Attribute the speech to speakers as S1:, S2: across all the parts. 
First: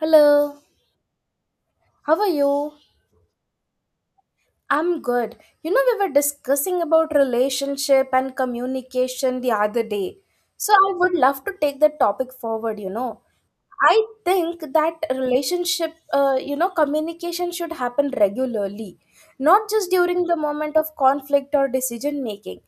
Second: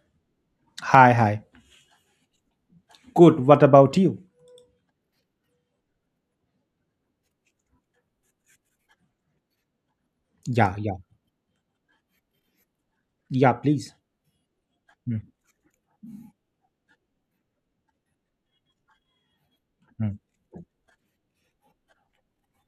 S1: Hello,
S2: Hi, hi.
S1: how are you?
S2: Good. What about you?
S1: I'm good. We were discussing about relationship and communication the other day. So
S2: Yeah,
S1: I
S2: yeah.
S1: would love to take that topic forward.
S2: Yeah, please.
S1: I think that
S2: Mm,
S1: relationship, communication should happen regularly, not just
S2: mm.
S1: during the moment of conflict or decision making.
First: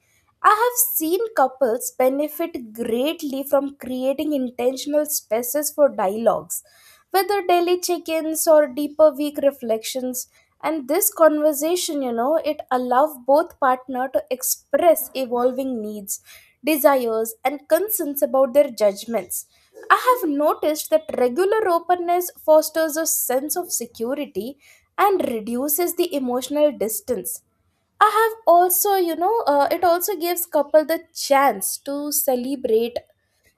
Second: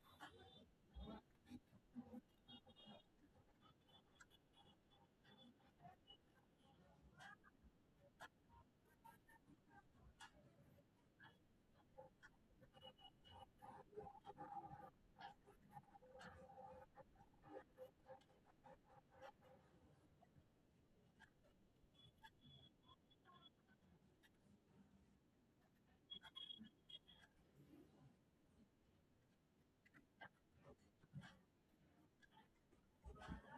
S1: I have seen couples benefit greatly from creating intentional spaces for dialogues, whether daily check ins or deeper week reflections. And this conversation, it allows both partner to express evolving needs, desires, and concerns about their judgments. I have noticed that regular openness fosters a sense of security and reduces the emotional distance. I have also, you know, It also gives couple the chance to celebrate,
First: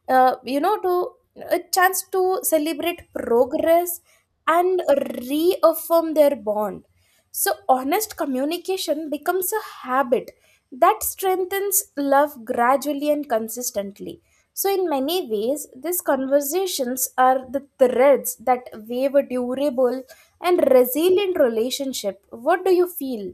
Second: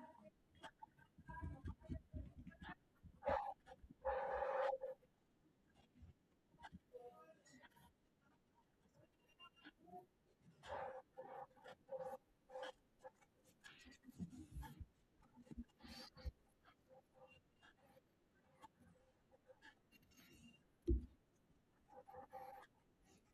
S1: you know, to a chance to celebrate progress and reaffirm their bond. So honest communication becomes a habit that strengthens love gradually and consistently. So in many ways, these conversations are the threads that weave a durable and resilient relationship. What do you feel?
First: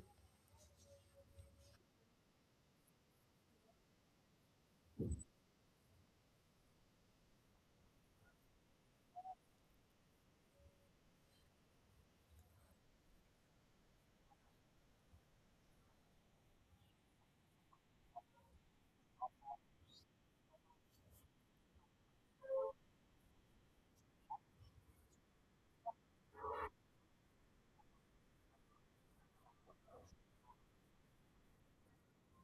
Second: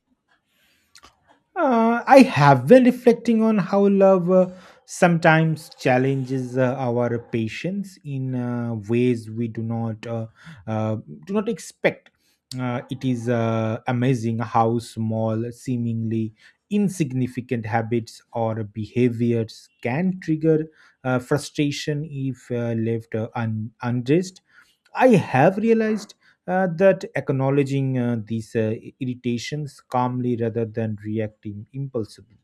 S2: I have been reflecting on how love sometimes challenges our patience in ways we do not uh, expect. It is amazing how small, seemingly insignificant habits or behaviors can trigger frustration if left unaddressed. I have realized that acknowledging these irritations calmly rather than reacting impulsively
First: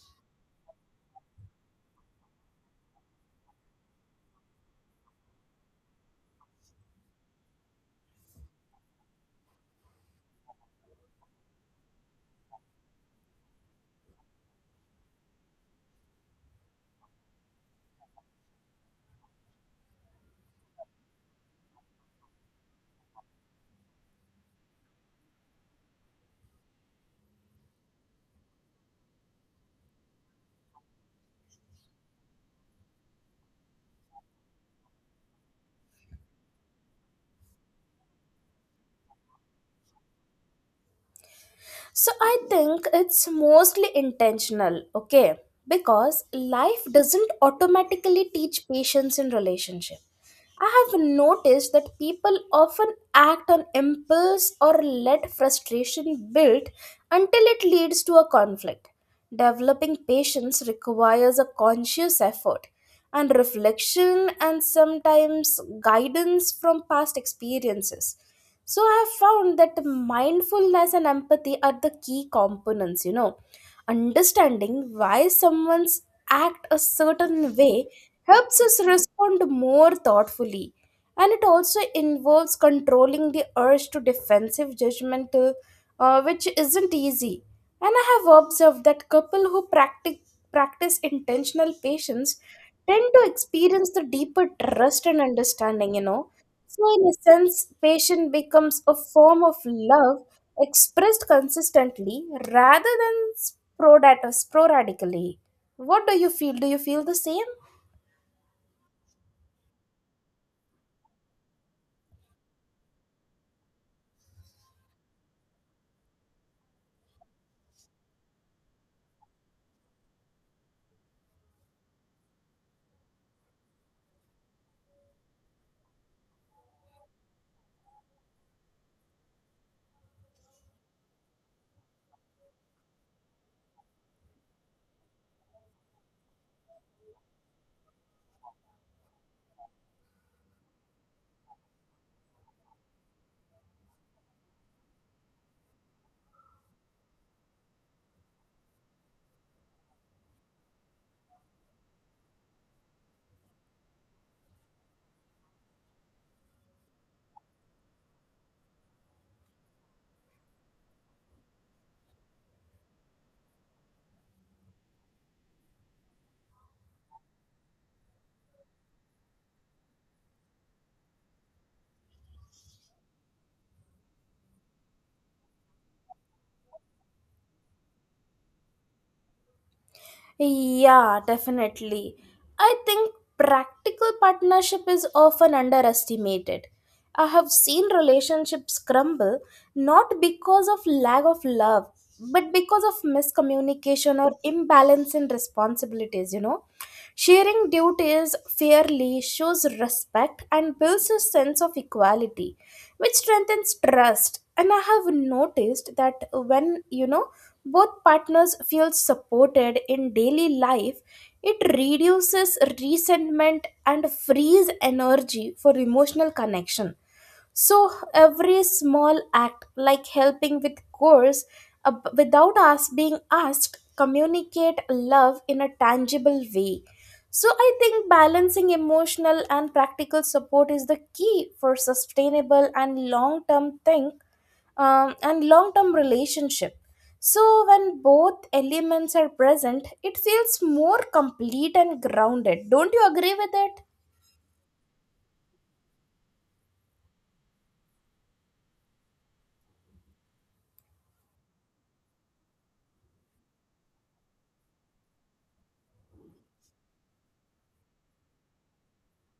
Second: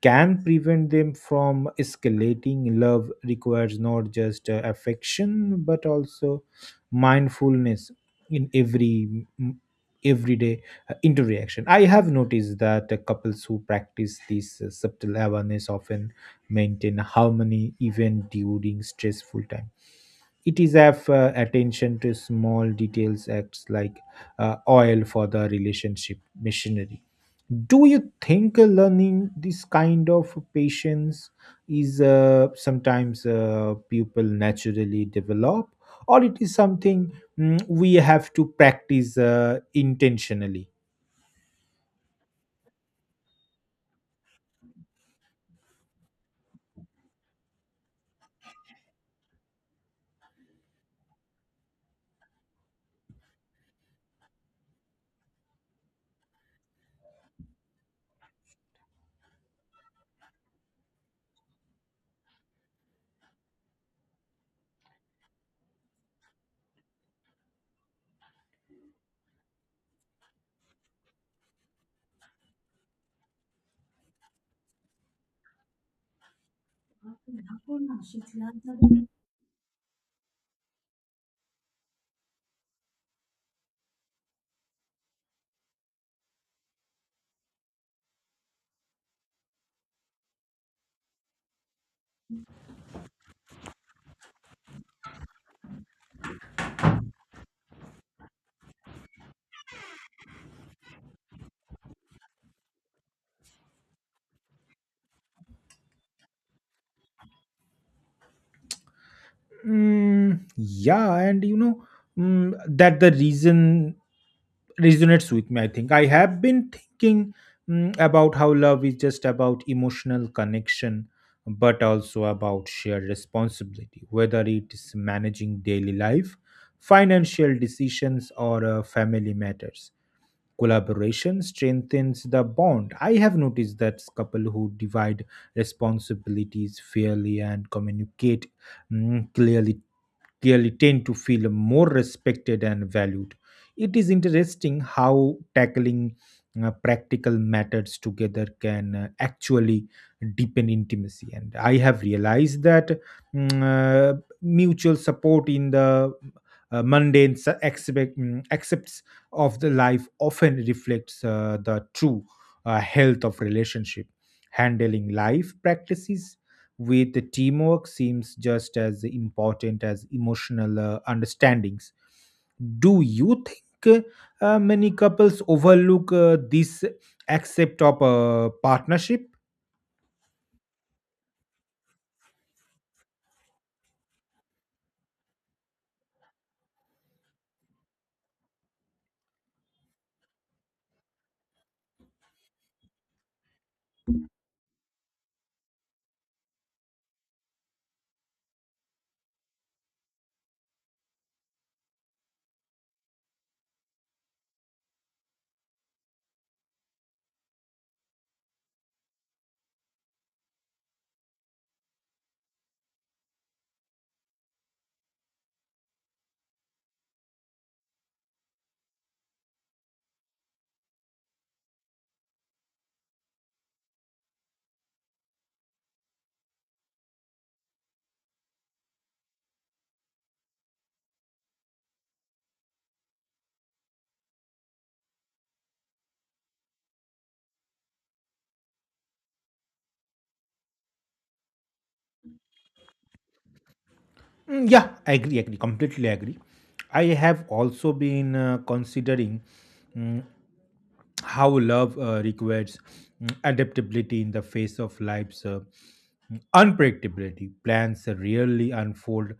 S2: can prevent them from escalating. Love requires not just affection but also mindfulness in everyday interaction. I have noticed that couples who practice this subtle awareness often maintain harmony even during stressful times. It is have attention to small details acts like oil for the relationship machinery. Do you think learning this kind of patience is sometimes people naturally develop, or it is something we have to practice intentionally?
S1: So I think it's mostly intentional, okay? Because life doesn't automatically teach patience in relationship. I have noticed that people often act on impulse or let frustration build until it leads to a conflict. Developing patience requires a conscious effort and reflection and sometimes guidance from past experiences. So I have found that mindfulness and empathy are the key components. Understanding why someone's act a certain way helps us respond more thoughtfully. And it also involves controlling the urge to defensive judgment, which isn't easy. And I have observed that couple who practice intentional patience tend to experience the deeper trust and understanding. So, in a sense, patience becomes a form of love expressed consistently rather than sporadically. What do you feel? Do you feel the same?
S2: Mm, yeah. And that the reason resonates with me. I think I have been thinking about how love is just about emotional connection, but also about shared responsibility, whether it is managing daily life, financial decisions, or family matters. Collaboration strengthens the bond. I have noticed that couple who divide responsibilities fairly and communicate mm, clearly clearly tend to feel more respected and valued. It is interesting how tackling practical matters together can actually deepen intimacy. And I have realized that mutual support in the mundane aspects of the life often reflects the true health of relationship. Handling life practices with the teamwork seems just as important as emotional understandings. Do you think many couples overlook this aspect of a partnership?
S1: Yeah, definitely. I think practical partnership is often underestimated. I have seen relationships crumble not because of lack of love, but because of miscommunication or imbalance in responsibilities. Sharing duties fairly shows respect and builds a sense of equality, which strengthens trust. And I have noticed that when both partners feel supported in daily life, it reduces resentment and frees energy for emotional connection. So every small act, like helping with chores, without us being asked, communicate love in a tangible way. So I think balancing emotional and practical support is the key for sustainable and long-term thing and long term relationship. So, when both elements are present, it feels more complete and grounded. Don't you agree with it?
S2: Mm, yeah, I agree, agree, completely agree. I have also been considering mm, how love requires adaptability in the face of life's unpredictability. Plans rarely unfold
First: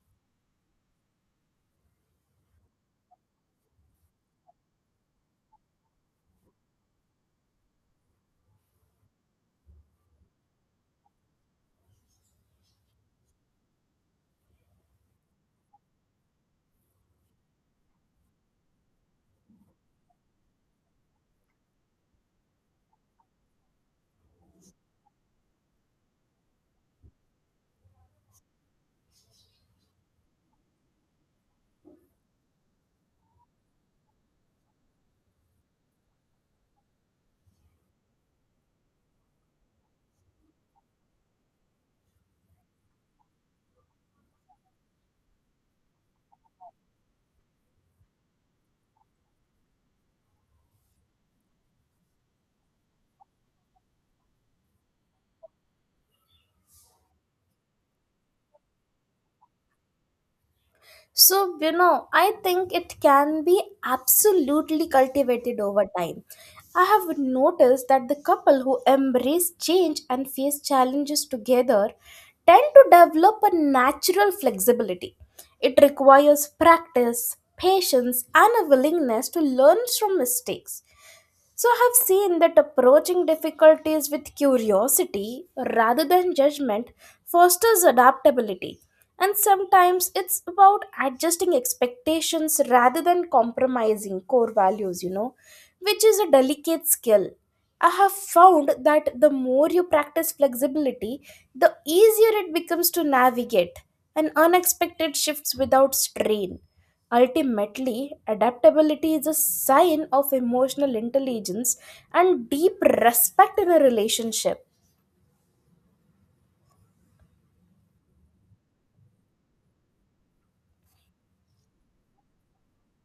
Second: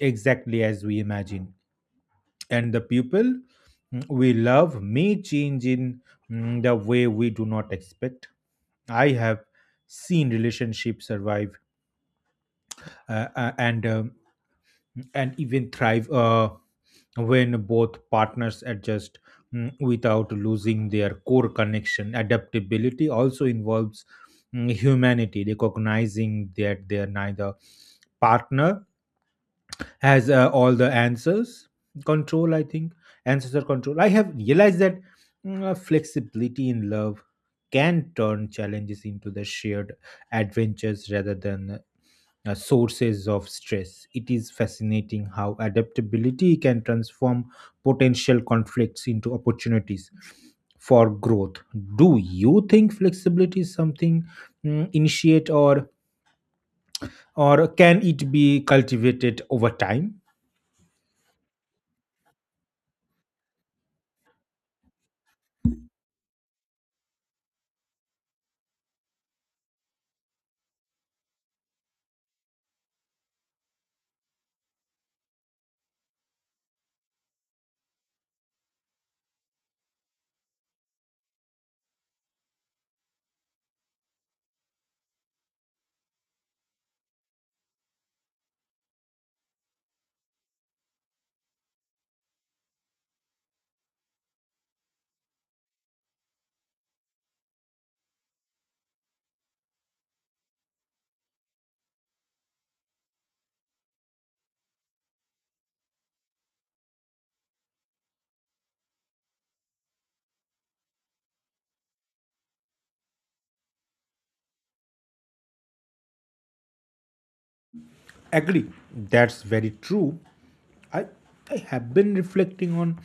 S2: exactly as we imagine, and the people we love may change in the way we do not expect. I have seen relationships survive uh, uh, and um, and even thrive when both partners adjust without losing their core connection. Adaptability also involves humanity, recognizing that they are neither partner has all the answers control, I think, answers are control. I have realized that flexibility in love can turn challenges into the shared adventures rather than sources of stress. It is fascinating how adaptability can transform potential conflicts into opportunities for growth. Do you think flexibility is something initiate, or can it be cultivated over time?
S1: So, I think it can be absolutely cultivated over time. I have noticed that the couple who embrace change and face challenges together tend to develop a natural flexibility. It requires practice, patience, and a willingness to learn from mistakes. So, I have seen that approaching difficulties with curiosity rather than judgment fosters adaptability. And sometimes it's about adjusting expectations rather than compromising core values, which is a delicate skill. I have found that the more you practice flexibility, the easier it becomes to navigate and unexpected shifts without strain. Ultimately, adaptability is a sign of emotional intelligence and deep respect in a relationship.
S2: Agree. That's very true. I i have been reflecting on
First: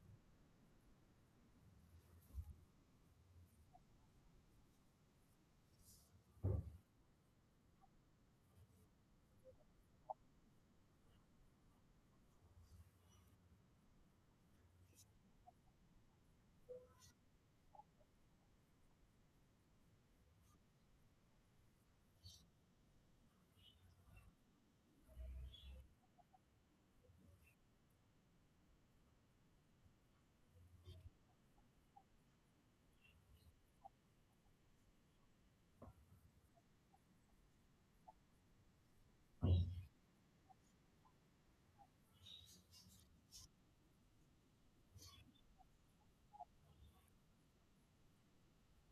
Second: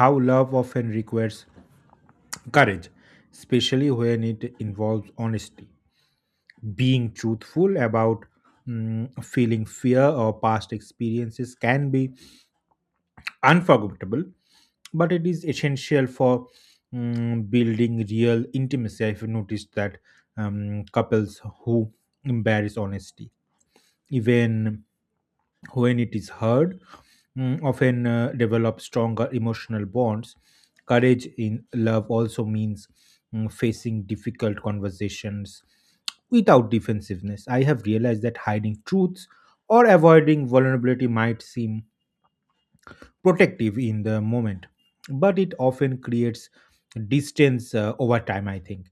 S2: how love often requires courage, especially when it involves honesty. Being truthful about feeling fear or past experiences can be unforgettable, but it is essential for building real intimacy. I've noticed that couples who embrace honesty, even when it is heard, often develop stronger emotional bonds. Courage in love also means facing difficult conversations without defensiveness. I have realized that hiding truths or avoiding vulnerability might seem protective in the moment, but it often creates distance over time, I think.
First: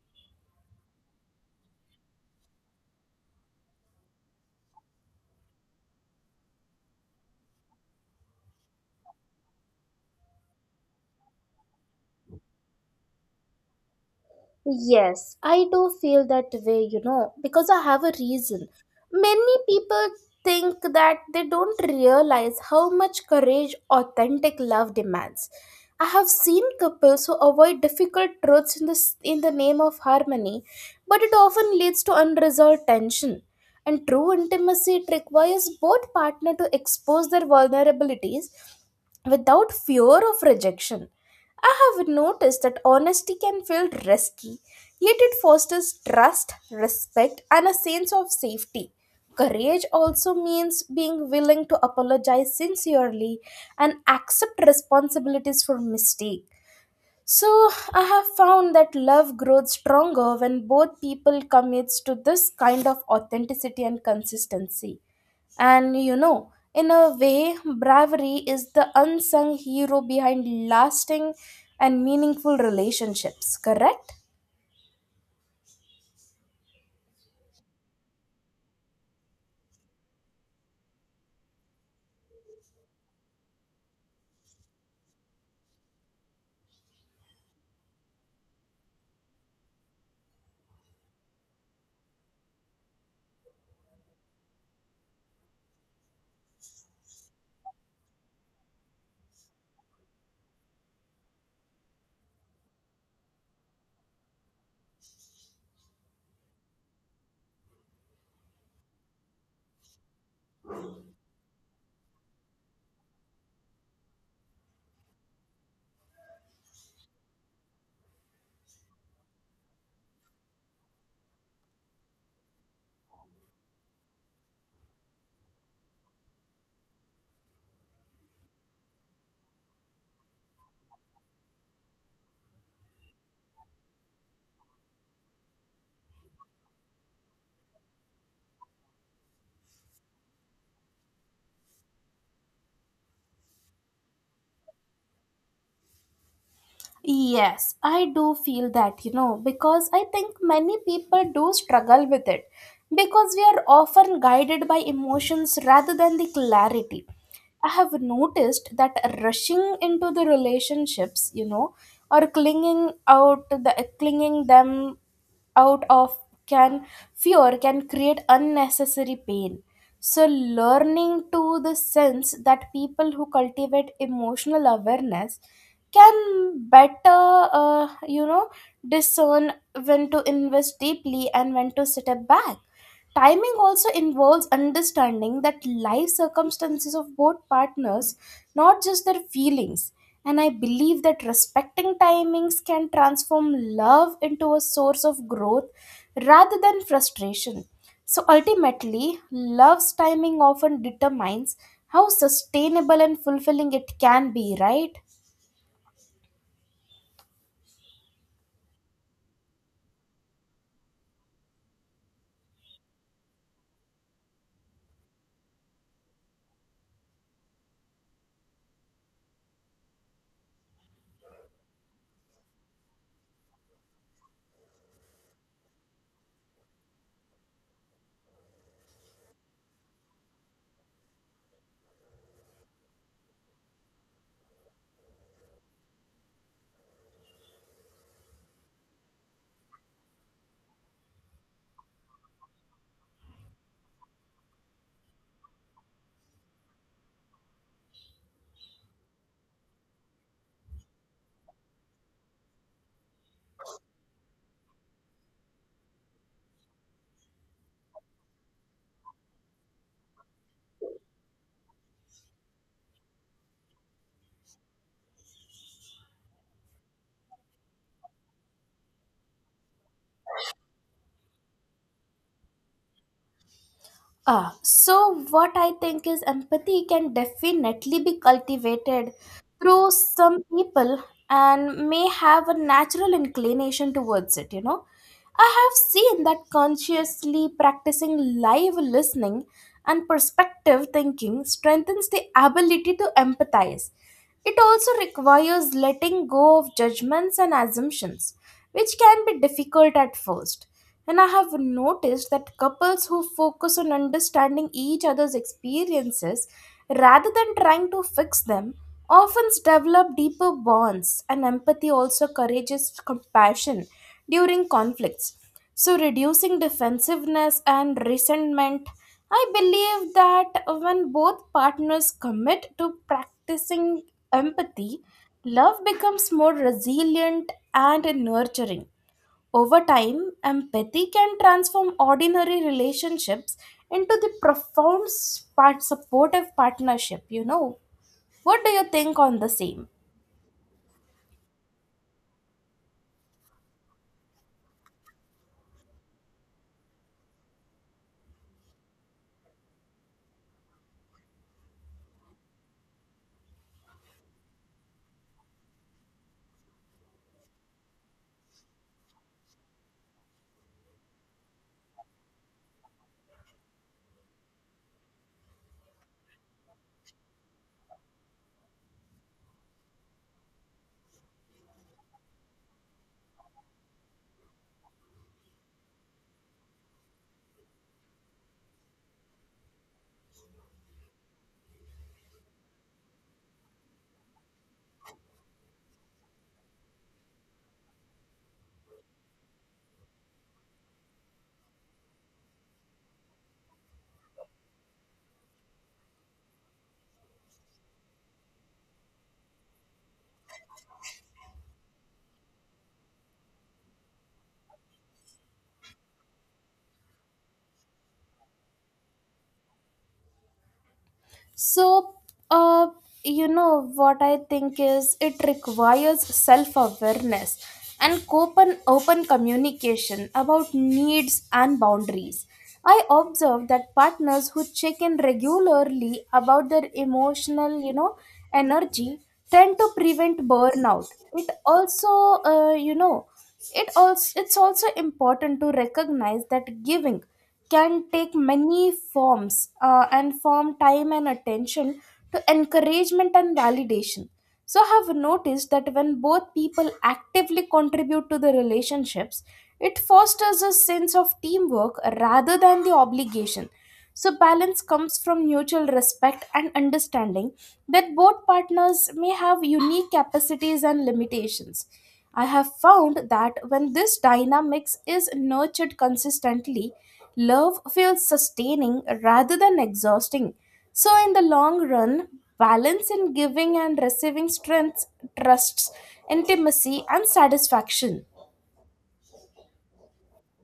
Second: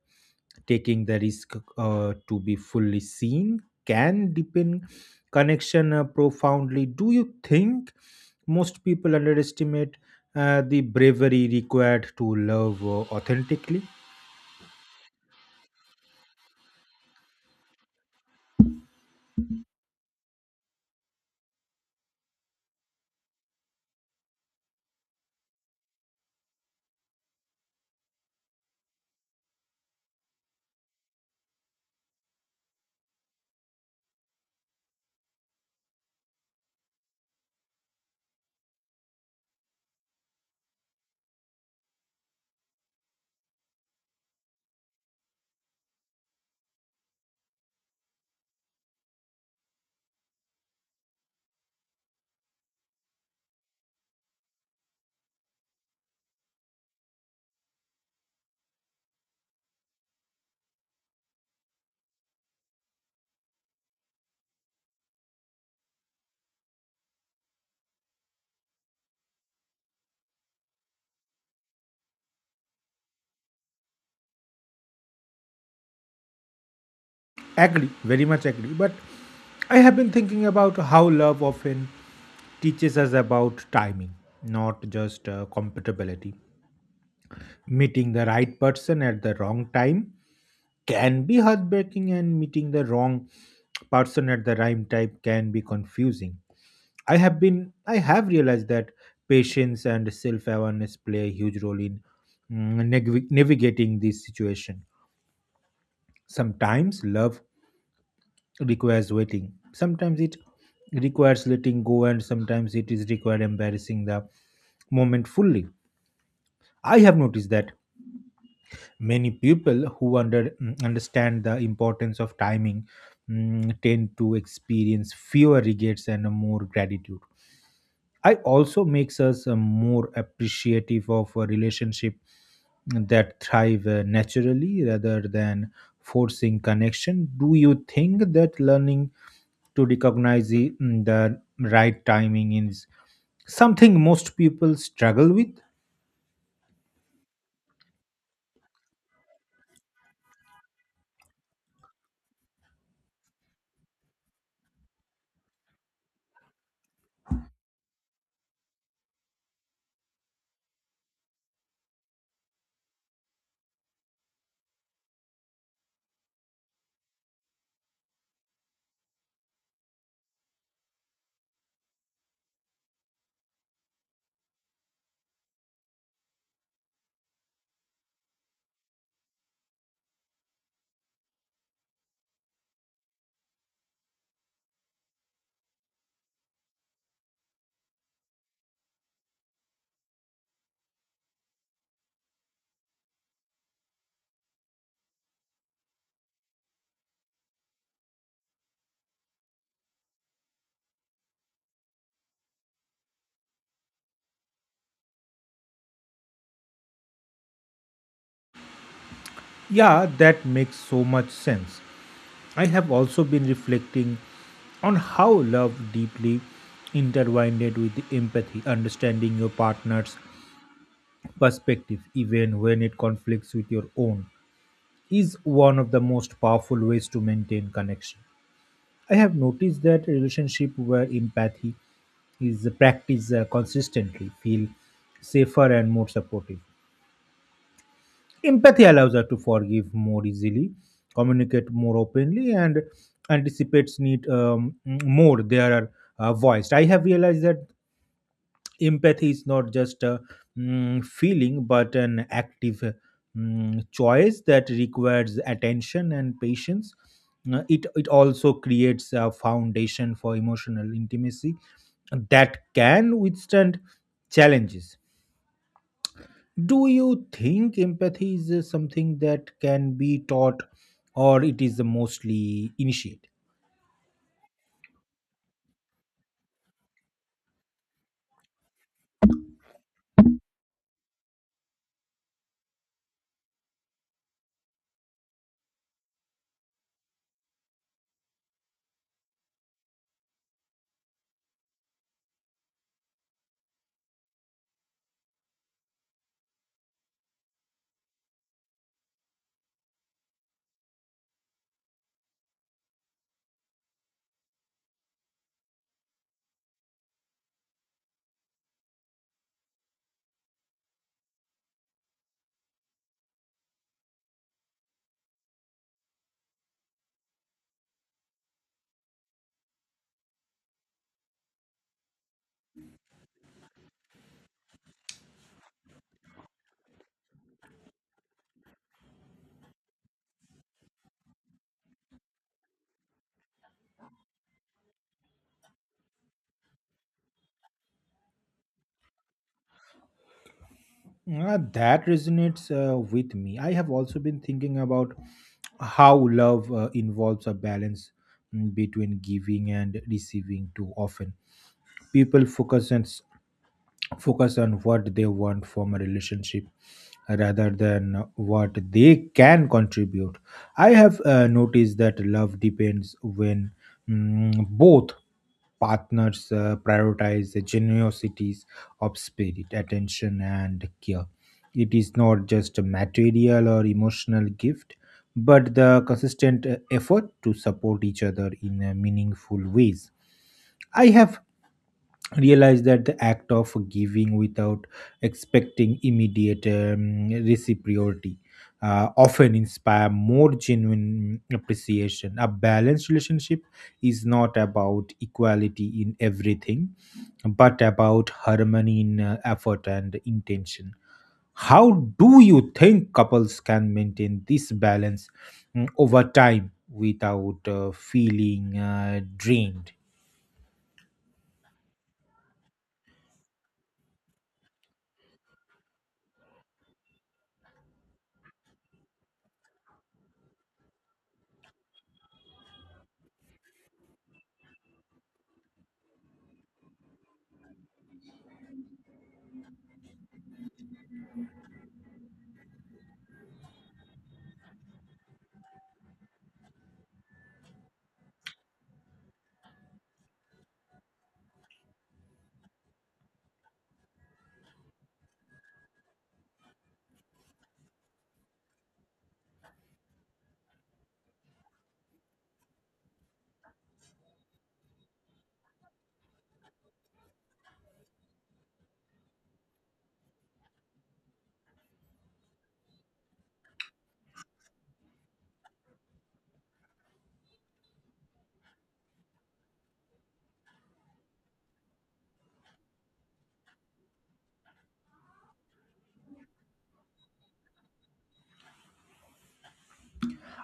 S2: Taking the risk to be fully seen can deepen connection profoundly. Do you think most people underestimate the bravery required to love authentically?
S1: Yes, I do feel that way, because I have a reason. Many people think that they don't realize how much courage authentic love demands. I have seen couples who avoid difficult truths in the name of harmony, but it often leads to unresolved tension. And true intimacy it requires both partner to expose their vulnerabilities without fear of rejection. I have noticed that honesty can feel risky, yet it fosters trust, respect, and a sense of safety. Courage also means being willing to apologize sincerely and accept responsibilities for mistake. So, I have found that love grows stronger when both people commits to this kind of authenticity and consistency. And in a way, bravery is the unsung hero behind lasting and meaningful relationships, correct?
S2: Agree, very much agree. But I have been thinking about how love often teaches us about timing, not just compatibility. Meeting the right person at the wrong time can be heartbreaking, and meeting the wrong person at the right time can be confusing. I have realized that patience and self-awareness play a huge role in navigating this situation. Sometimes love requires waiting. Sometimes it requires letting go, and sometimes it is required embarrassing the moment fully. I have noticed that many people who understand the importance of timing tend to experience fewer regrets and more gratitude. I also makes us more appreciative of a relationship that thrive naturally rather than forcing connection. Do you think that learning to recognize the right timing is something most people struggle with?
S1: Yes, I do feel that, because I think many people do struggle with it because we are often guided by emotions rather than the clarity. I have noticed that rushing into the relationships, or clinging them out of can fear can create unnecessary pain. So learning to the sense that people who cultivate emotional awareness can better uh, you know discern when to invest deeply and when to step back. Timing also involves understanding that life circumstances of both partners, not just their feelings. And I believe that respecting timings can transform love into a source of growth rather than frustration. So ultimately, love's timing often determines how sustainable and fulfilling it can be, right?
S2: Yeah, that makes so much sense. I have also been reflecting on how love deeply intertwined with empathy. Understanding your partner's perspective, even when it conflicts with your own, is one of the most powerful ways to maintain connection. I have noticed that relationship where empathy is practiced consistently feel safer and more supportive. Empathy allows us to forgive more easily, communicate more openly, and anticipates need more. They are voiced. I have realized that empathy is not just a feeling, but an active choice that requires attention and patience. It also creates a foundation for emotional intimacy that can withstand challenges. Do you think empathy is something that can be taught, or it is mostly initiated?
S1: Ah, so what I think is empathy can definitely be cultivated through some people and may have a natural inclination towards it. I have seen that consciously practicing live listening and perspective thinking strengthens the ability to empathize. It also requires letting go of judgments and assumptions, which can be difficult at first. And I have noticed that couples who focus on understanding each other's experiences rather than trying to fix them often develop deeper bonds, and empathy also encourages compassion during conflicts. So, reducing defensiveness and resentment. I believe that when both partners commit to practicing empathy, love becomes more resilient and nurturing. Over time, empathy can transform ordinary relationships into the profound part supportive partnership. What do you think on the same?
S2: That resonates with me. I have also been thinking about how love involves a balance between giving and receiving too often. People focus on what they want from a relationship rather than what they can contribute. I have noticed that love depends when both partners prioritize the generosities of spirit, attention, and care. It is not just a material or emotional gift, but the consistent effort to support each other in meaningful ways. I have realize that the act of giving without expecting immediate reciprocity often inspire more genuine appreciation. A balanced relationship is not about equality in everything, but about harmony in effort and intention. How do you think couples can maintain this balance over time without feeling drained?
S1: So, uh, what I think is it requires self awareness and open communication about needs and boundaries. I observe that partners who check in regularly about their emotional, energy tend to prevent burnout. It also, you know, it also it's also important to recognize that giving can take many forms and form time and attention to encouragement and validation. So, I have noticed that when both people actively contribute to the relationships, it fosters a sense of teamwork rather than the obligation. So, balance comes from mutual respect and understanding that both partners may have unique capacities and limitations. I have found that when this dynamics is nurtured consistently, love feels sustaining rather than exhausting. So, in the long run, balance in giving and receiving strengths, trusts, intimacy, and satisfaction.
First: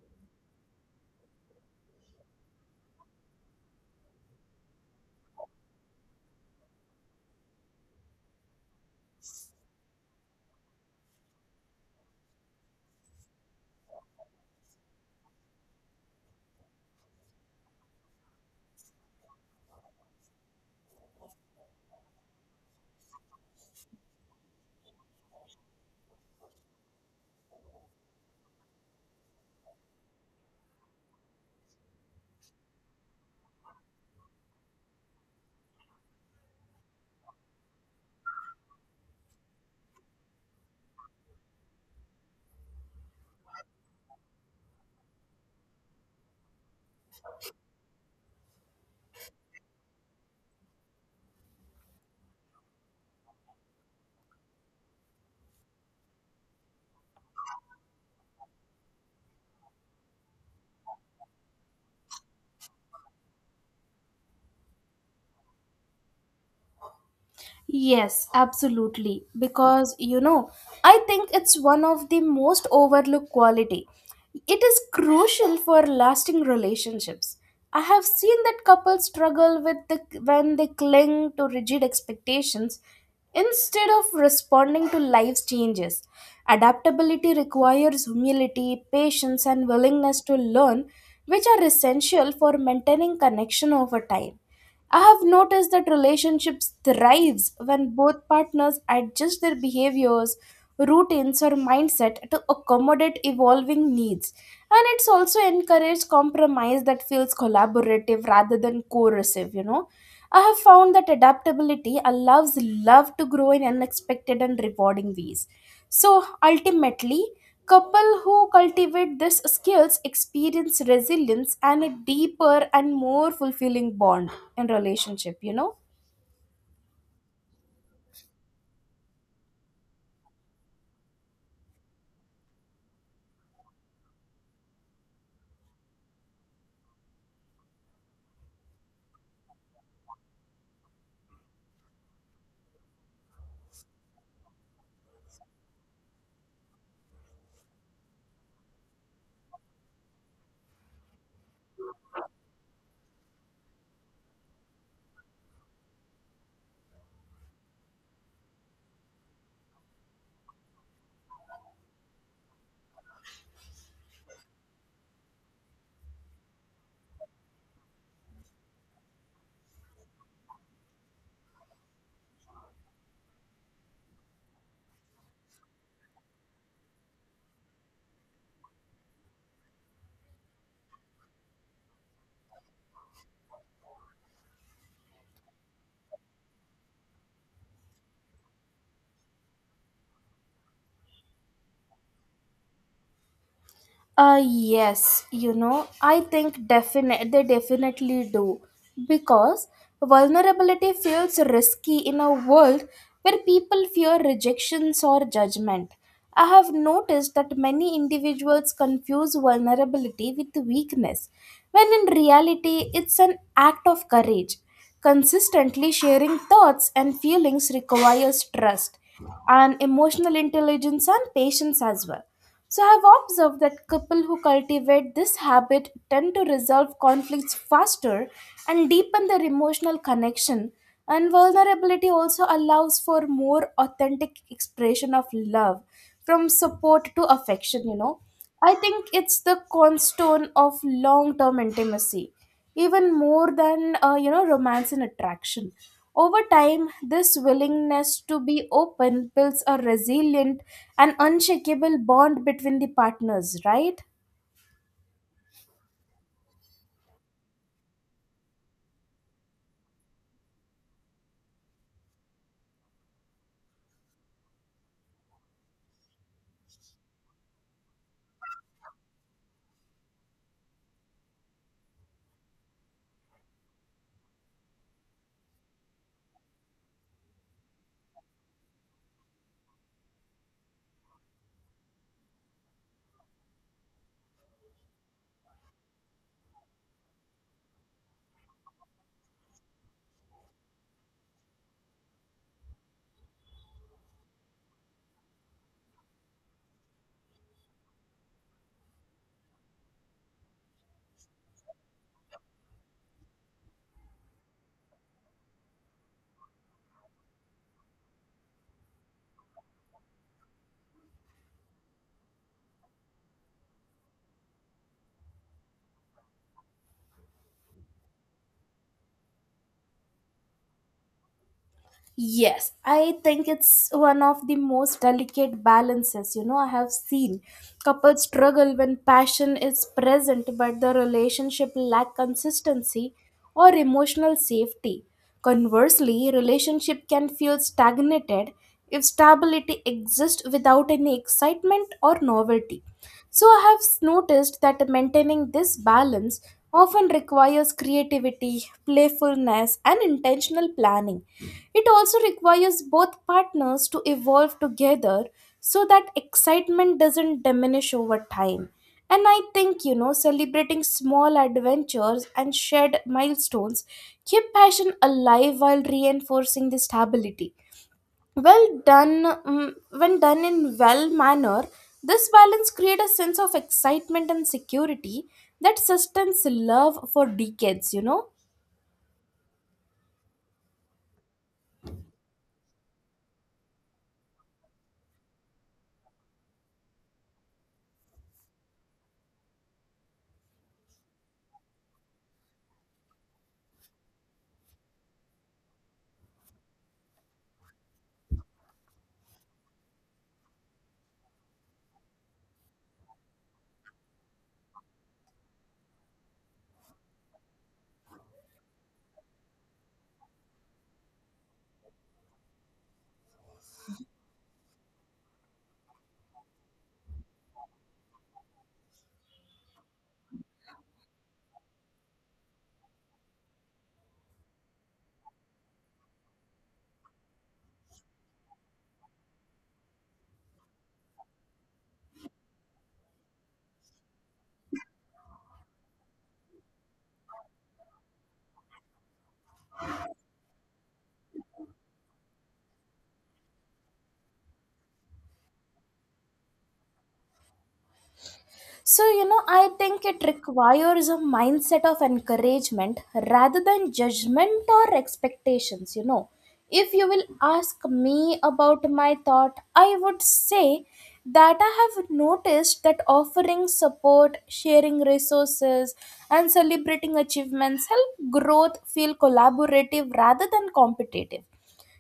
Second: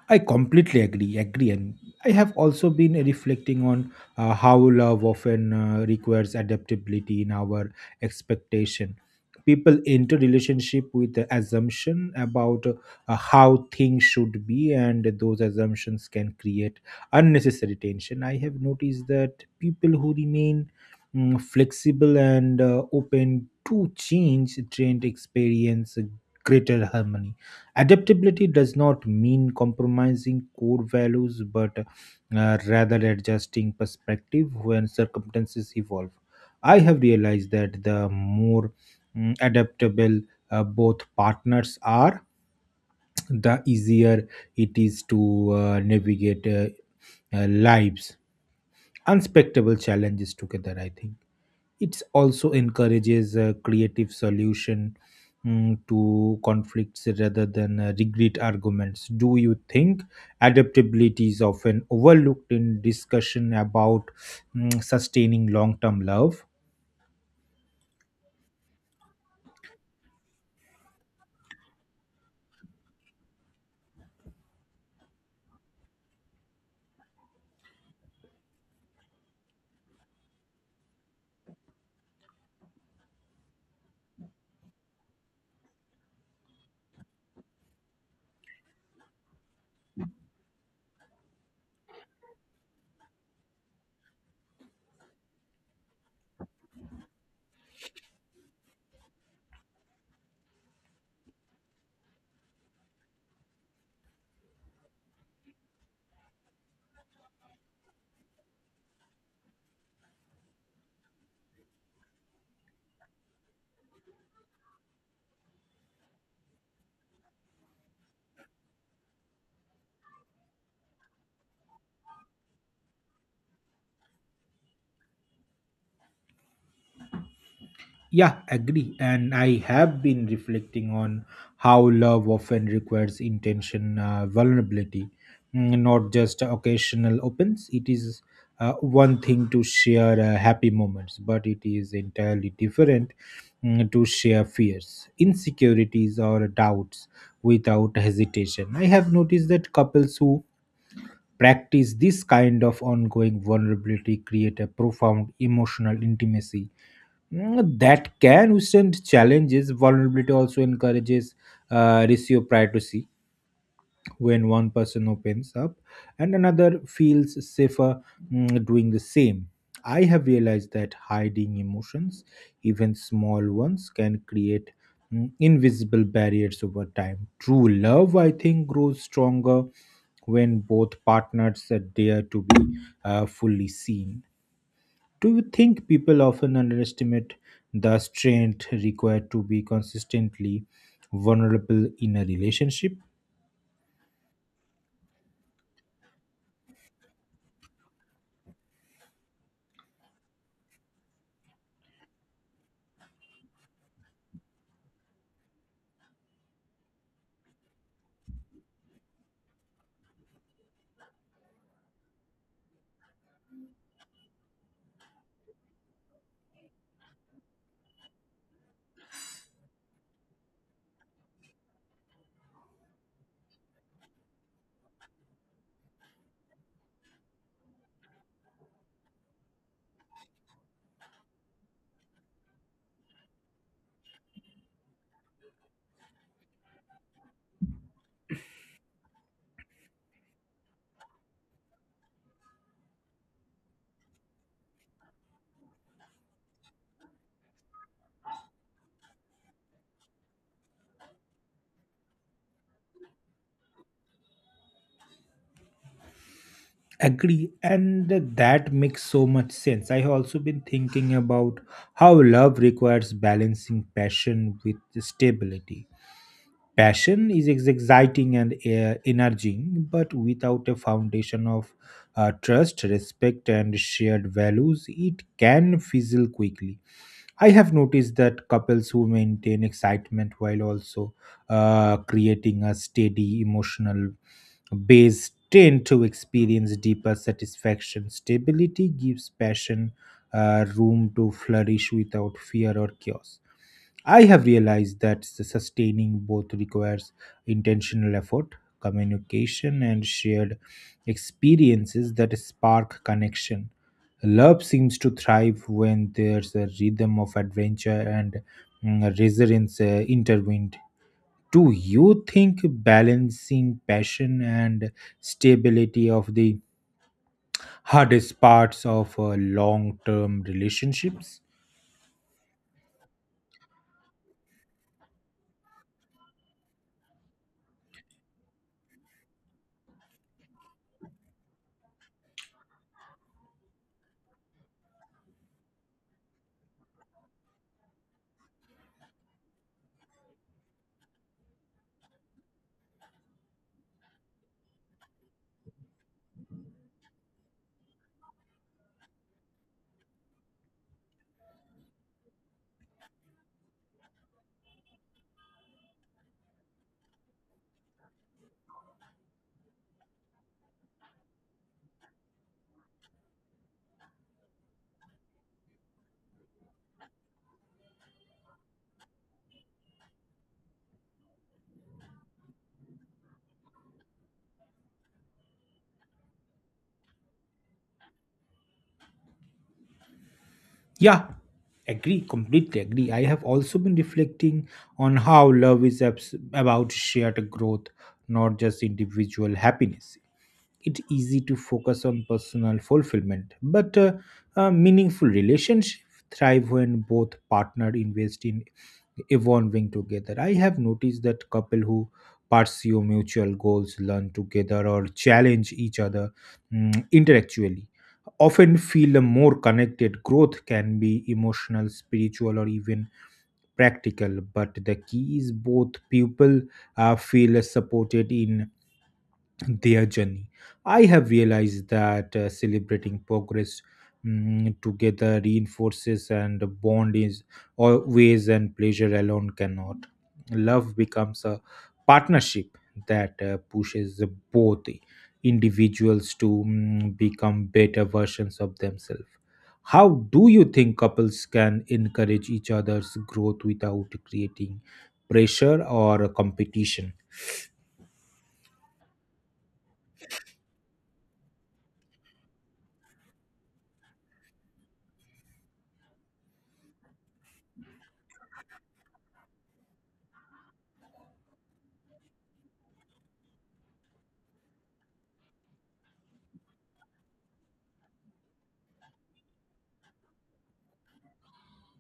S2: I completely agree. Agree, and I have also been reflecting on how love often requires adaptability in our expectation. People enter relationship with the assumption about how things should be, and those assumptions can create unnecessary tension. I have noticed that people who remain flexible and open to change, trend experience greater harmony. Adaptability does not mean compromising core values, but rather adjusting perspective when circumstances evolve. I have realized that the more adaptable both partners are, the easier it is to navigate lives, unspectable challenges together, I think. It also encourages a creative solution to conflicts rather than regret arguments. Do you think adaptability is often overlooked in discussion about sustaining long-term love?
S1: Yes, absolutely. Because, I think it's one of the most overlooked quality. It is crucial for lasting relationships. I have seen that couples struggle with the when they cling to rigid expectations instead of responding to life's changes. Adaptability requires humility, patience, and willingness to learn, which are essential for maintaining connection over time. I have noticed that relationships thrives when both partners adjust their behaviors, routines or mindset to accommodate evolving needs. And it's also encouraged compromise that feels collaborative rather than coercive. I have found that adaptability allows love to grow in unexpected and rewarding ways. So ultimately, couple who cultivate these skills experience resilience and a deeper and more fulfilling bond in relationship.
S2: Yeah, agree. And I have been reflecting on how love often requires intention, vulnerability, not just occasional opens. It is one thing to share happy moments, but it is entirely different to share fears, insecurities, or doubts without hesitation. I have noticed that couples who practice this kind of ongoing vulnerability create a profound emotional intimacy that can withstand challenges. Vulnerability also encourages reciprocity when one person opens up and another feels safer doing the same. I have realized that hiding emotions, even small ones, can create invisible barriers over time. True love, I think, grows stronger when both partners dare to be fully seen. Do you think people often underestimate the strength required to be consistently vulnerable in a relationship?
S1: Yes, I think definite they definitely do because vulnerability feels risky in a world where people fear rejections or judgment. I have noticed that many individuals confuse vulnerability with weakness, when in reality, it's an act of courage. Consistently sharing thoughts and feelings requires trust and emotional intelligence and patience as well. So I have observed that couples who cultivate this habit tend to resolve conflicts faster and deepen their emotional connection. And vulnerability also allows for more authentic expression of love, from support to affection. I think it's the cornerstone of long term intimacy even more than romance and attraction. Over time, this willingness to be open builds a resilient and unshakable bond between the partners, right?
S2: Agree, and that makes so much sense. I have also been thinking about how love requires balancing passion with stability. Passion is exciting and energizing, but without a foundation of trust, respect, and shared values, it can fizzle quickly. I have noticed that couples who maintain excitement while also creating a steady emotional base tend to experience deeper satisfaction. Stability gives passion room to flourish without fear or chaos. I have realized that sustaining both requires intentional effort, communication, and shared experiences that spark connection. Love seems to thrive when there's a rhythm of adventure and resilience intertwined. Do you think balancing passion and stability of the hardest parts of long-term relationships?
S1: Yes, I think it's one of the most delicate balances. I have seen couples struggle when passion is present, but the relationship lack consistency or emotional safety. Conversely, relationship can feel stagnated if stability exists without any excitement or novelty. So I have noticed that maintaining this balance often requires creativity, playfulness, and intentional planning. It also requires both partners to evolve together so that excitement doesn't diminish over time. And I think, celebrating small adventures and shared milestones keep passion alive while reinforcing the stability. When done in well manner, this balance creates a sense of excitement and security that sustains love for decades.
S2: Yeah, agree, completely agree. I have also been reflecting on how love is about shared growth, not just individual happiness. It's easy to focus on personal fulfillment, but meaningful relationships thrive when both partners invest in evolving together. I have noticed that couple who pursue mutual goals, learn together, or challenge each other intellectually often feel more connected. Growth can be emotional, spiritual, or even practical, but the key is both people feel supported in their journey. I have realized that celebrating progress together reinforces and bond is always and pleasure alone cannot. Love becomes a partnership that pushes both individuals to become better versions of themselves. How do you think couples can encourage each other's growth without creating pressure or competition?
S1: So, I think it requires a mindset of encouragement rather than judgment or expectations. If you will ask me about my thought, I would say that I have noticed that offering support, sharing resources, and celebrating achievements help growth feel collaborative rather than competitive.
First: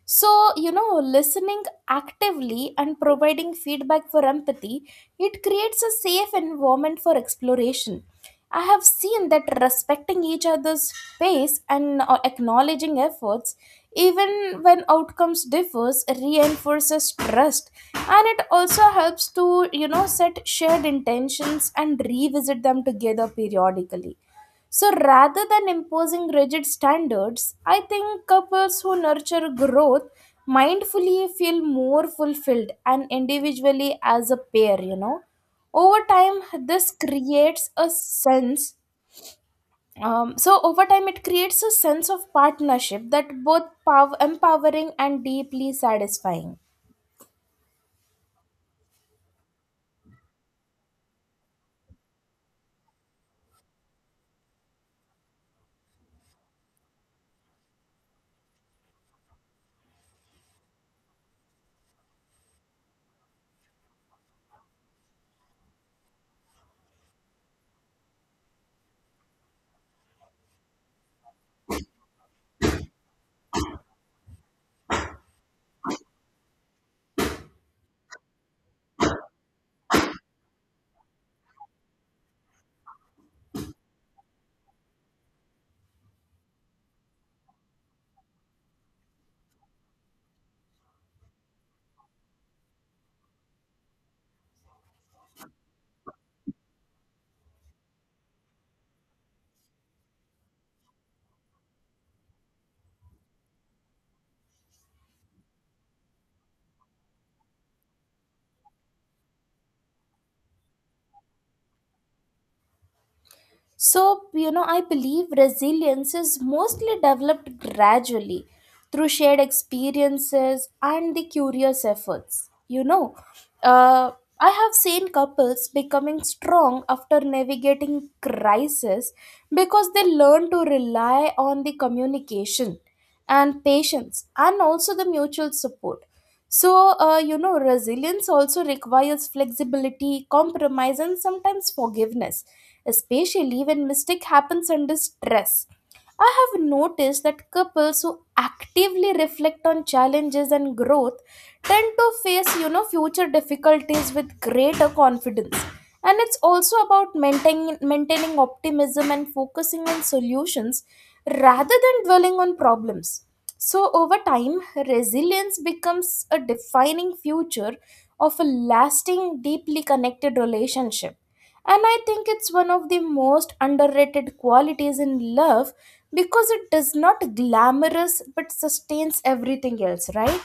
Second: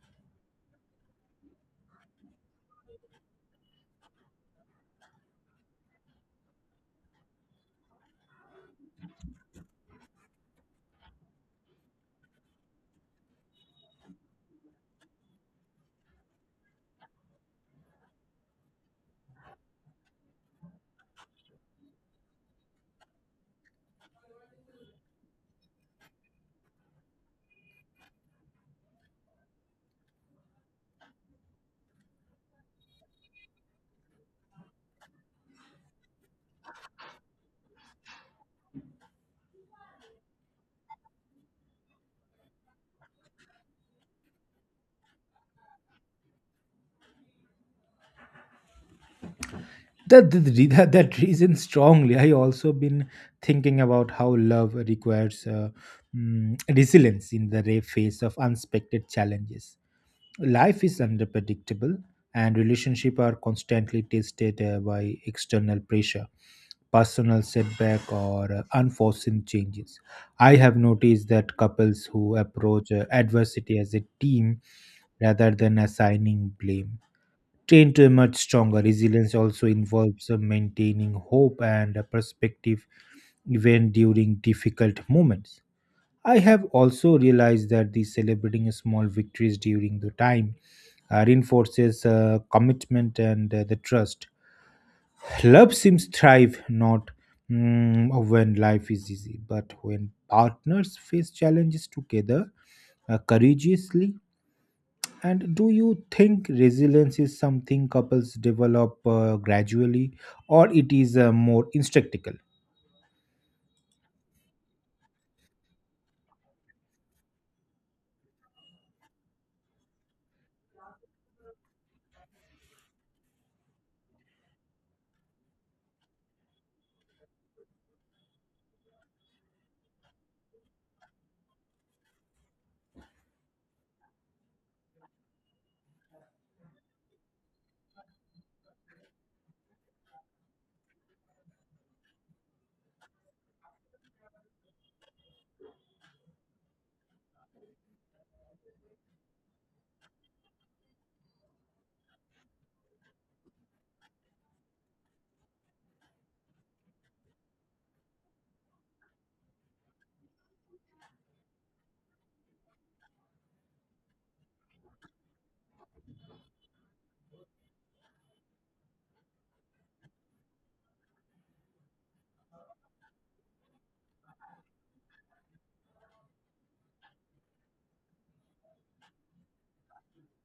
S1: So, listening actively and providing feedback for empathy, it creates a safe environment for exploration. I have seen that respecting each other's pace and acknowledging efforts, even when outcomes differs, reinforces trust, and it also helps to set shared intentions and revisit them together periodically. So rather than imposing rigid standards, I think couples who nurture growth mindfully feel more fulfilled and individually as a pair. You know. Over time, this creates a sense. So over time, it creates a sense of partnership that both empowering and deeply satisfying.
S2: That, that, re- that that reason strongly. I also been thinking about how love requires resilience in the face of unexpected challenges. Life is unpredictable, and relationships are constantly tested by external pressure, personal setback, or unforeseen changes. I have noticed that couples who approach adversity as a team rather than assigning blame trained to emerge stronger. Resilience also involves maintaining hope and a perspective even during difficult moments. I have also realized that the celebrating small victories during the time reinforces commitment and the trust. Love seems thrive not when life is easy, but when partners face challenges together courageously, and do you think resilience is something couples develop gradually, or it is more instinctual?
S1: So, you know, I believe resilience is mostly developed gradually through shared experiences and the curious efforts. Uh, I have seen couples becoming strong after navigating crisis because they learn to rely on the communication and patience and also the mutual support. So, you know, resilience also requires flexibility, compromise, and sometimes forgiveness, especially when mistake happens under stress. I have noticed that couples who actively reflect on challenges and growth tend to face, you know, future difficulties with greater confidence. And it's also about maintaining optimism and focusing on solutions rather than dwelling on problems. So, over time, resilience becomes a defining feature of a lasting, deeply connected relationship. And I think it's one of the most underrated qualities in love because it does not glamorous but sustains everything else, right?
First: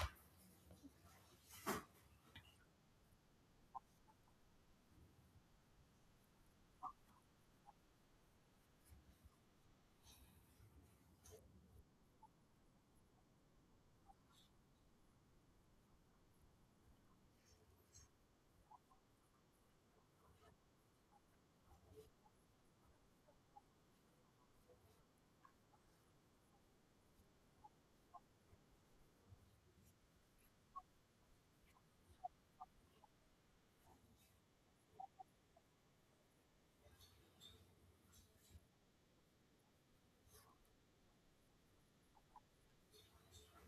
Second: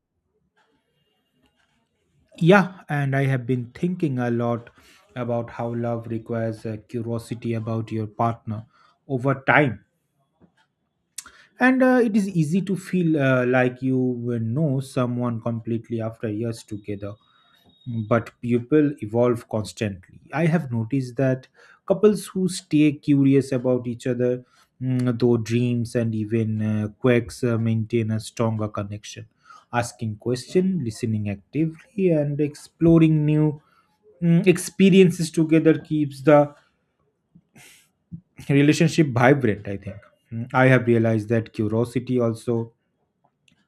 S2: Yeah, and I have been thinking a lot about how love requires curiosity about your partner over time. And it is easy to feel like you will know someone completely after years together, but people evolve constantly. I have noticed that couples who stay curious about each other, though dreams and even quirks maintain a stronger connection. Asking questions, listening actively, and exploring new experiences together keeps the relationship vibrant. I have realized that curiosity also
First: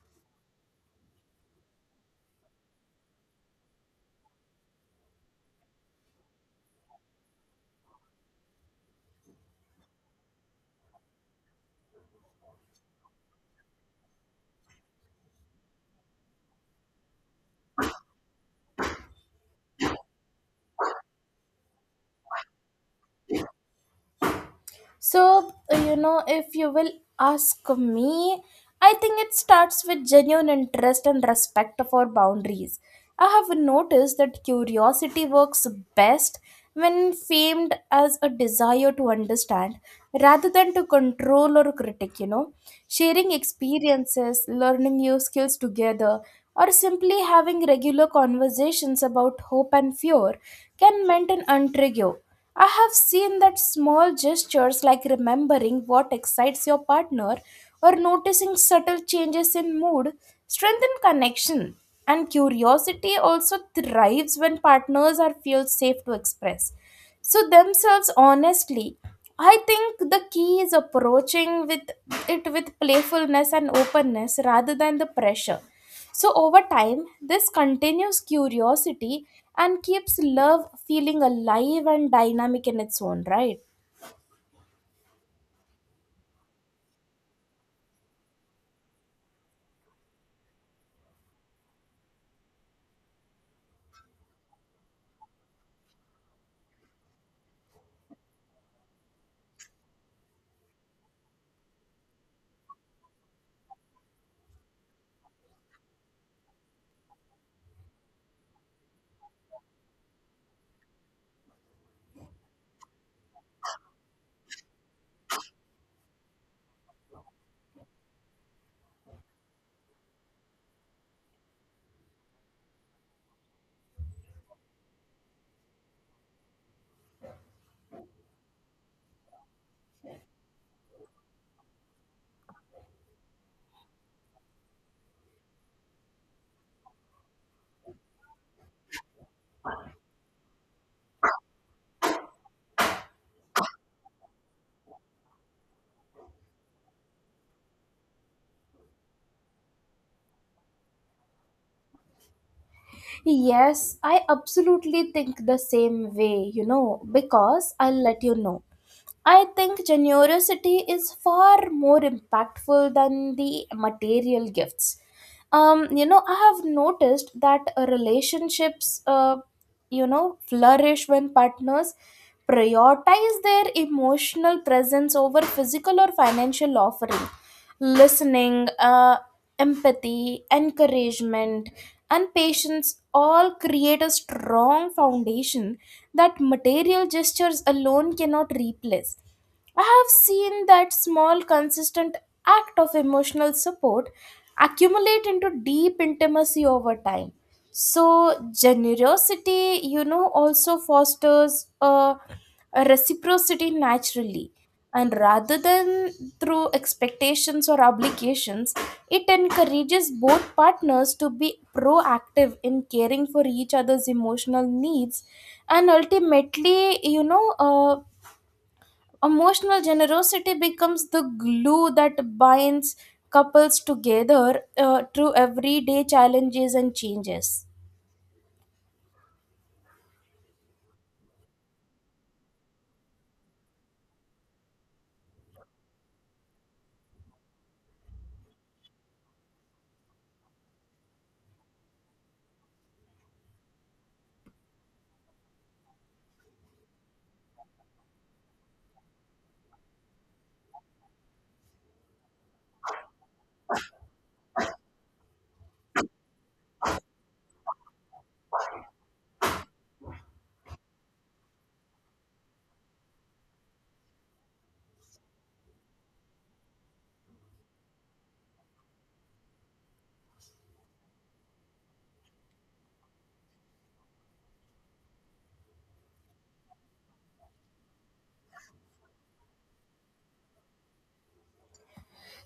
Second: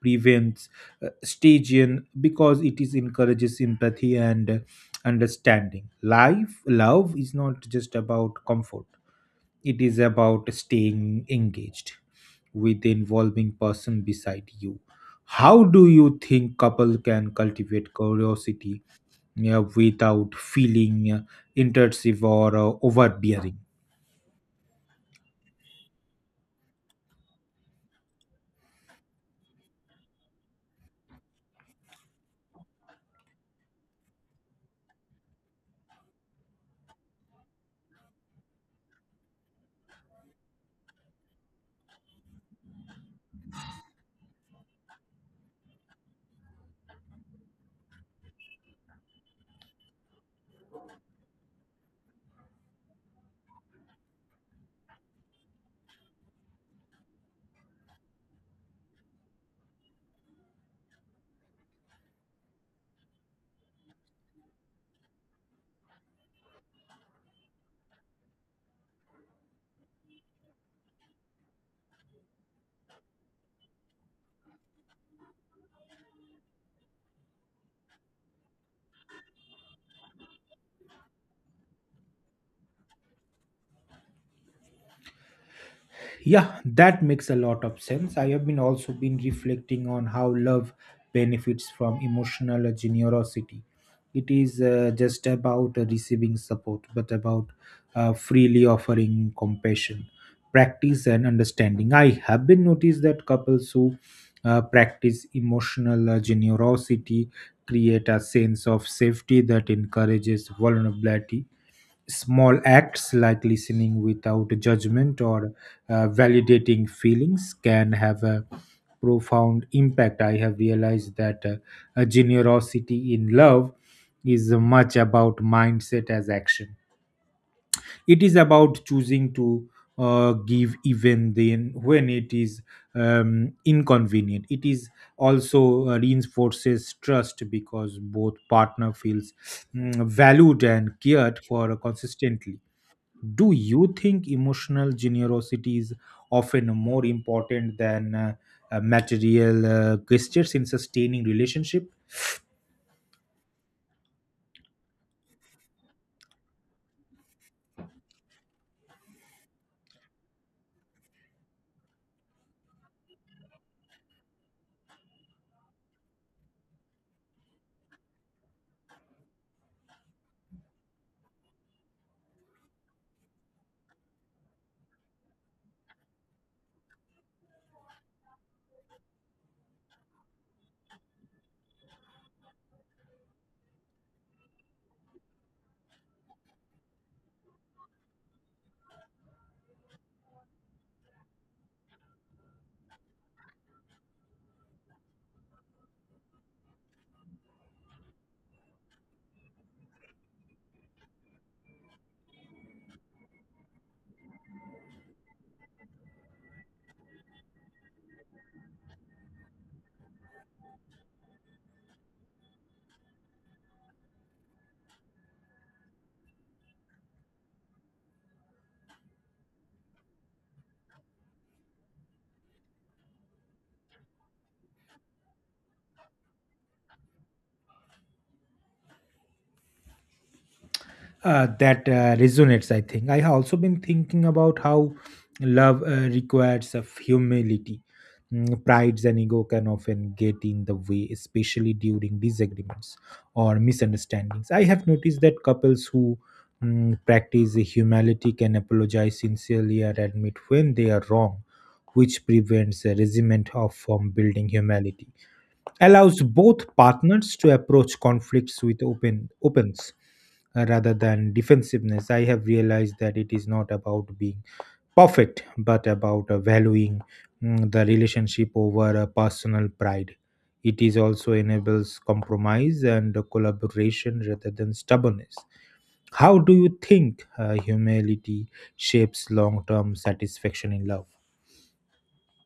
S2: prevents stagian, because it is encourages empathy and understanding life. Love is not just about comfort, it is about staying engaged with the involving person beside you. How do you think couple can cultivate curiosity, yeah, without feeling intrusive or overbearing?
S1: So, you know, if you will ask me, I think it starts with genuine interest and respect for boundaries. I have noticed that curiosity works best when framed as a desire to understand rather than to control or critic, you know. Sharing experiences, learning new skills together, or simply having regular conversations about hope and fear can maintain intrigue. I have seen that small gestures like remembering what excites your partner or noticing subtle changes in mood strengthen connection. And curiosity also thrives when partners are feel safe to express. So themselves honestly, I think the key is approaching with it with playfulness and openness rather than the pressure. So, over time, this continues curiosity and keeps love feeling alive and dynamic in its own right.
S2: Yeah, that makes a lot of sense. I have been also been reflecting on how love benefits from emotional generosity. It is just about receiving support, but about freely offering compassion, practice, and understanding. I have been noticed that couples who practice emotional generosity create a sense of safety that encourages vulnerability. Small acts like listening without judgment or validating feelings can have a profound impact. I have realized that a generosity in love is much about mindset as action. It is about choosing to give even then when it is inconvenient. It is also reinforces trust because both partner feels valued and cared for consistently. Do you think emotional generosity is often more important than material gestures in sustaining relationship?
S1: Yes, I absolutely think the same way, you know, because I'll let you know. I think generosity is far more impactful than the material gifts. You know, I have noticed that relationships, you know, flourish when partners prioritize their emotional presence over physical or financial offering listening, empathy, encouragement, and patience all create a strong foundation that material gestures alone cannot replace. I have seen that small, consistent act of emotional support accumulate into deep intimacy over time. So, generosity, you know, also fosters a reciprocity naturally and rather than through expectations or obligations, it encourages both partners to be proactive in caring for each other's emotional needs, and ultimately, emotional generosity becomes the glue that binds couples together through everyday challenges and changes.
S2: That resonates. I think I have also been thinking about how love requires of humility. Prides and ego can often get in the way, especially during disagreements or misunderstandings. I have noticed that couples who practice humility can apologize sincerely and admit when they are wrong, which prevents a resentment of from building. Humility allows both partners to approach conflicts with open opens, rather than defensiveness. I have realized that it is not about being perfect, but about valuing the relationship over personal pride. It is also enables compromise and collaboration rather than stubbornness. How do you think humility shapes long term satisfaction in love?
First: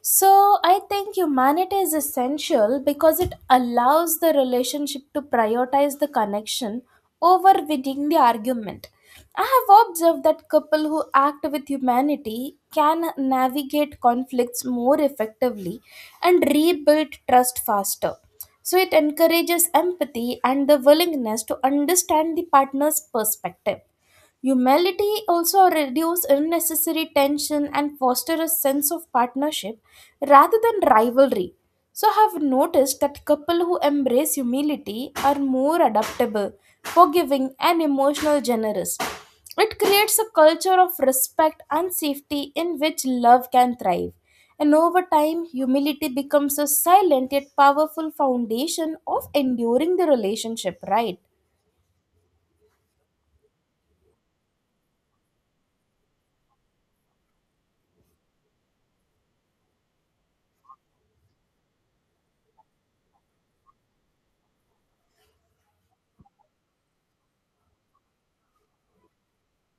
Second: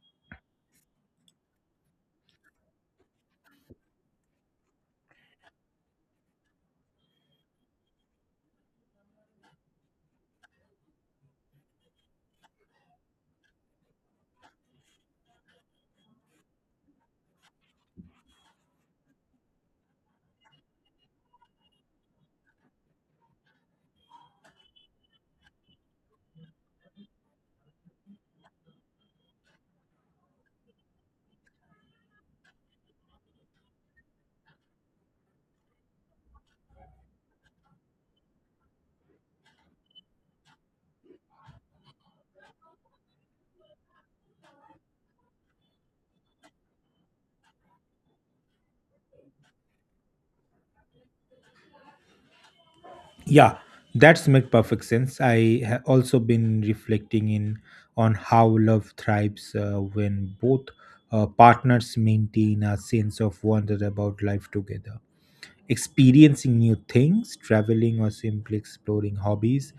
S1: So I think humanity is essential because it allows the relationship to prioritize the connection over winning the argument. I have observed that couple who act with humanity can navigate conflicts more effectively and rebuild trust faster. So it encourages empathy and the willingness to understand the partner's perspective. Humility also reduces unnecessary tension and fosters a sense of partnership rather than rivalry. So, I have noticed that couples who embrace humility are more adaptable, forgiving, and emotional generous. It creates a culture of respect and safety in which love can thrive. And over time, humility becomes a silent yet powerful foundation of enduring the relationship, right?
S2: Yeah, that's make perfect sense. I have also been reflecting in on how love thrives when both partners maintain a sense of wonder about life together. Experiencing new things, traveling, or simply exploring hobbies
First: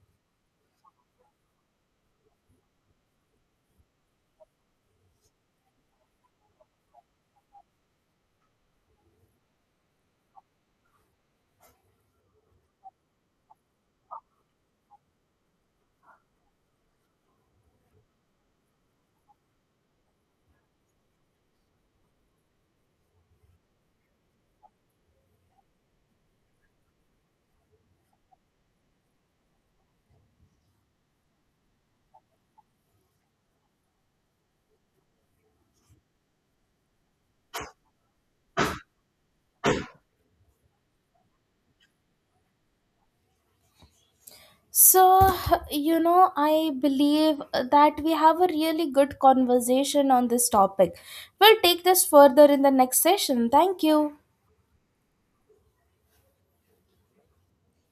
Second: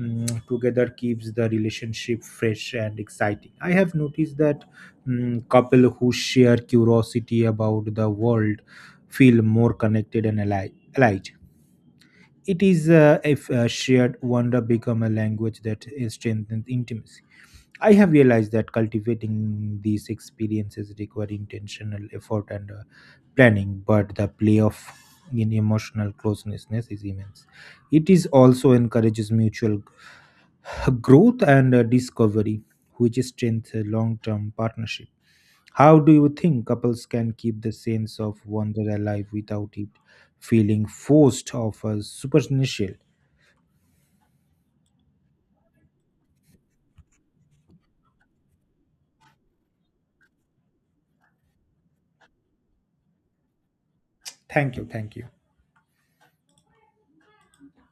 S2: together keeps the relationship fresh and exciting. I have noticed that couple who share curiosity about the world feel more connected and alive. It is if shared wonder become a language that is strengthens intimacy. I have realized that cultivating these experiences require intentional effort and planning, but the payoff in emotional closeness is immense. It is also encourages mutual growth and discovery, which strengthen long-term partnership. How do you think couples can keep the sense of wonder alive without it feeling forced or superficial?
S1: So, you know, I believe that we have a really good conversation on this topic. We'll take this further in the next session. Thank you.
S2: Thank you, thank you.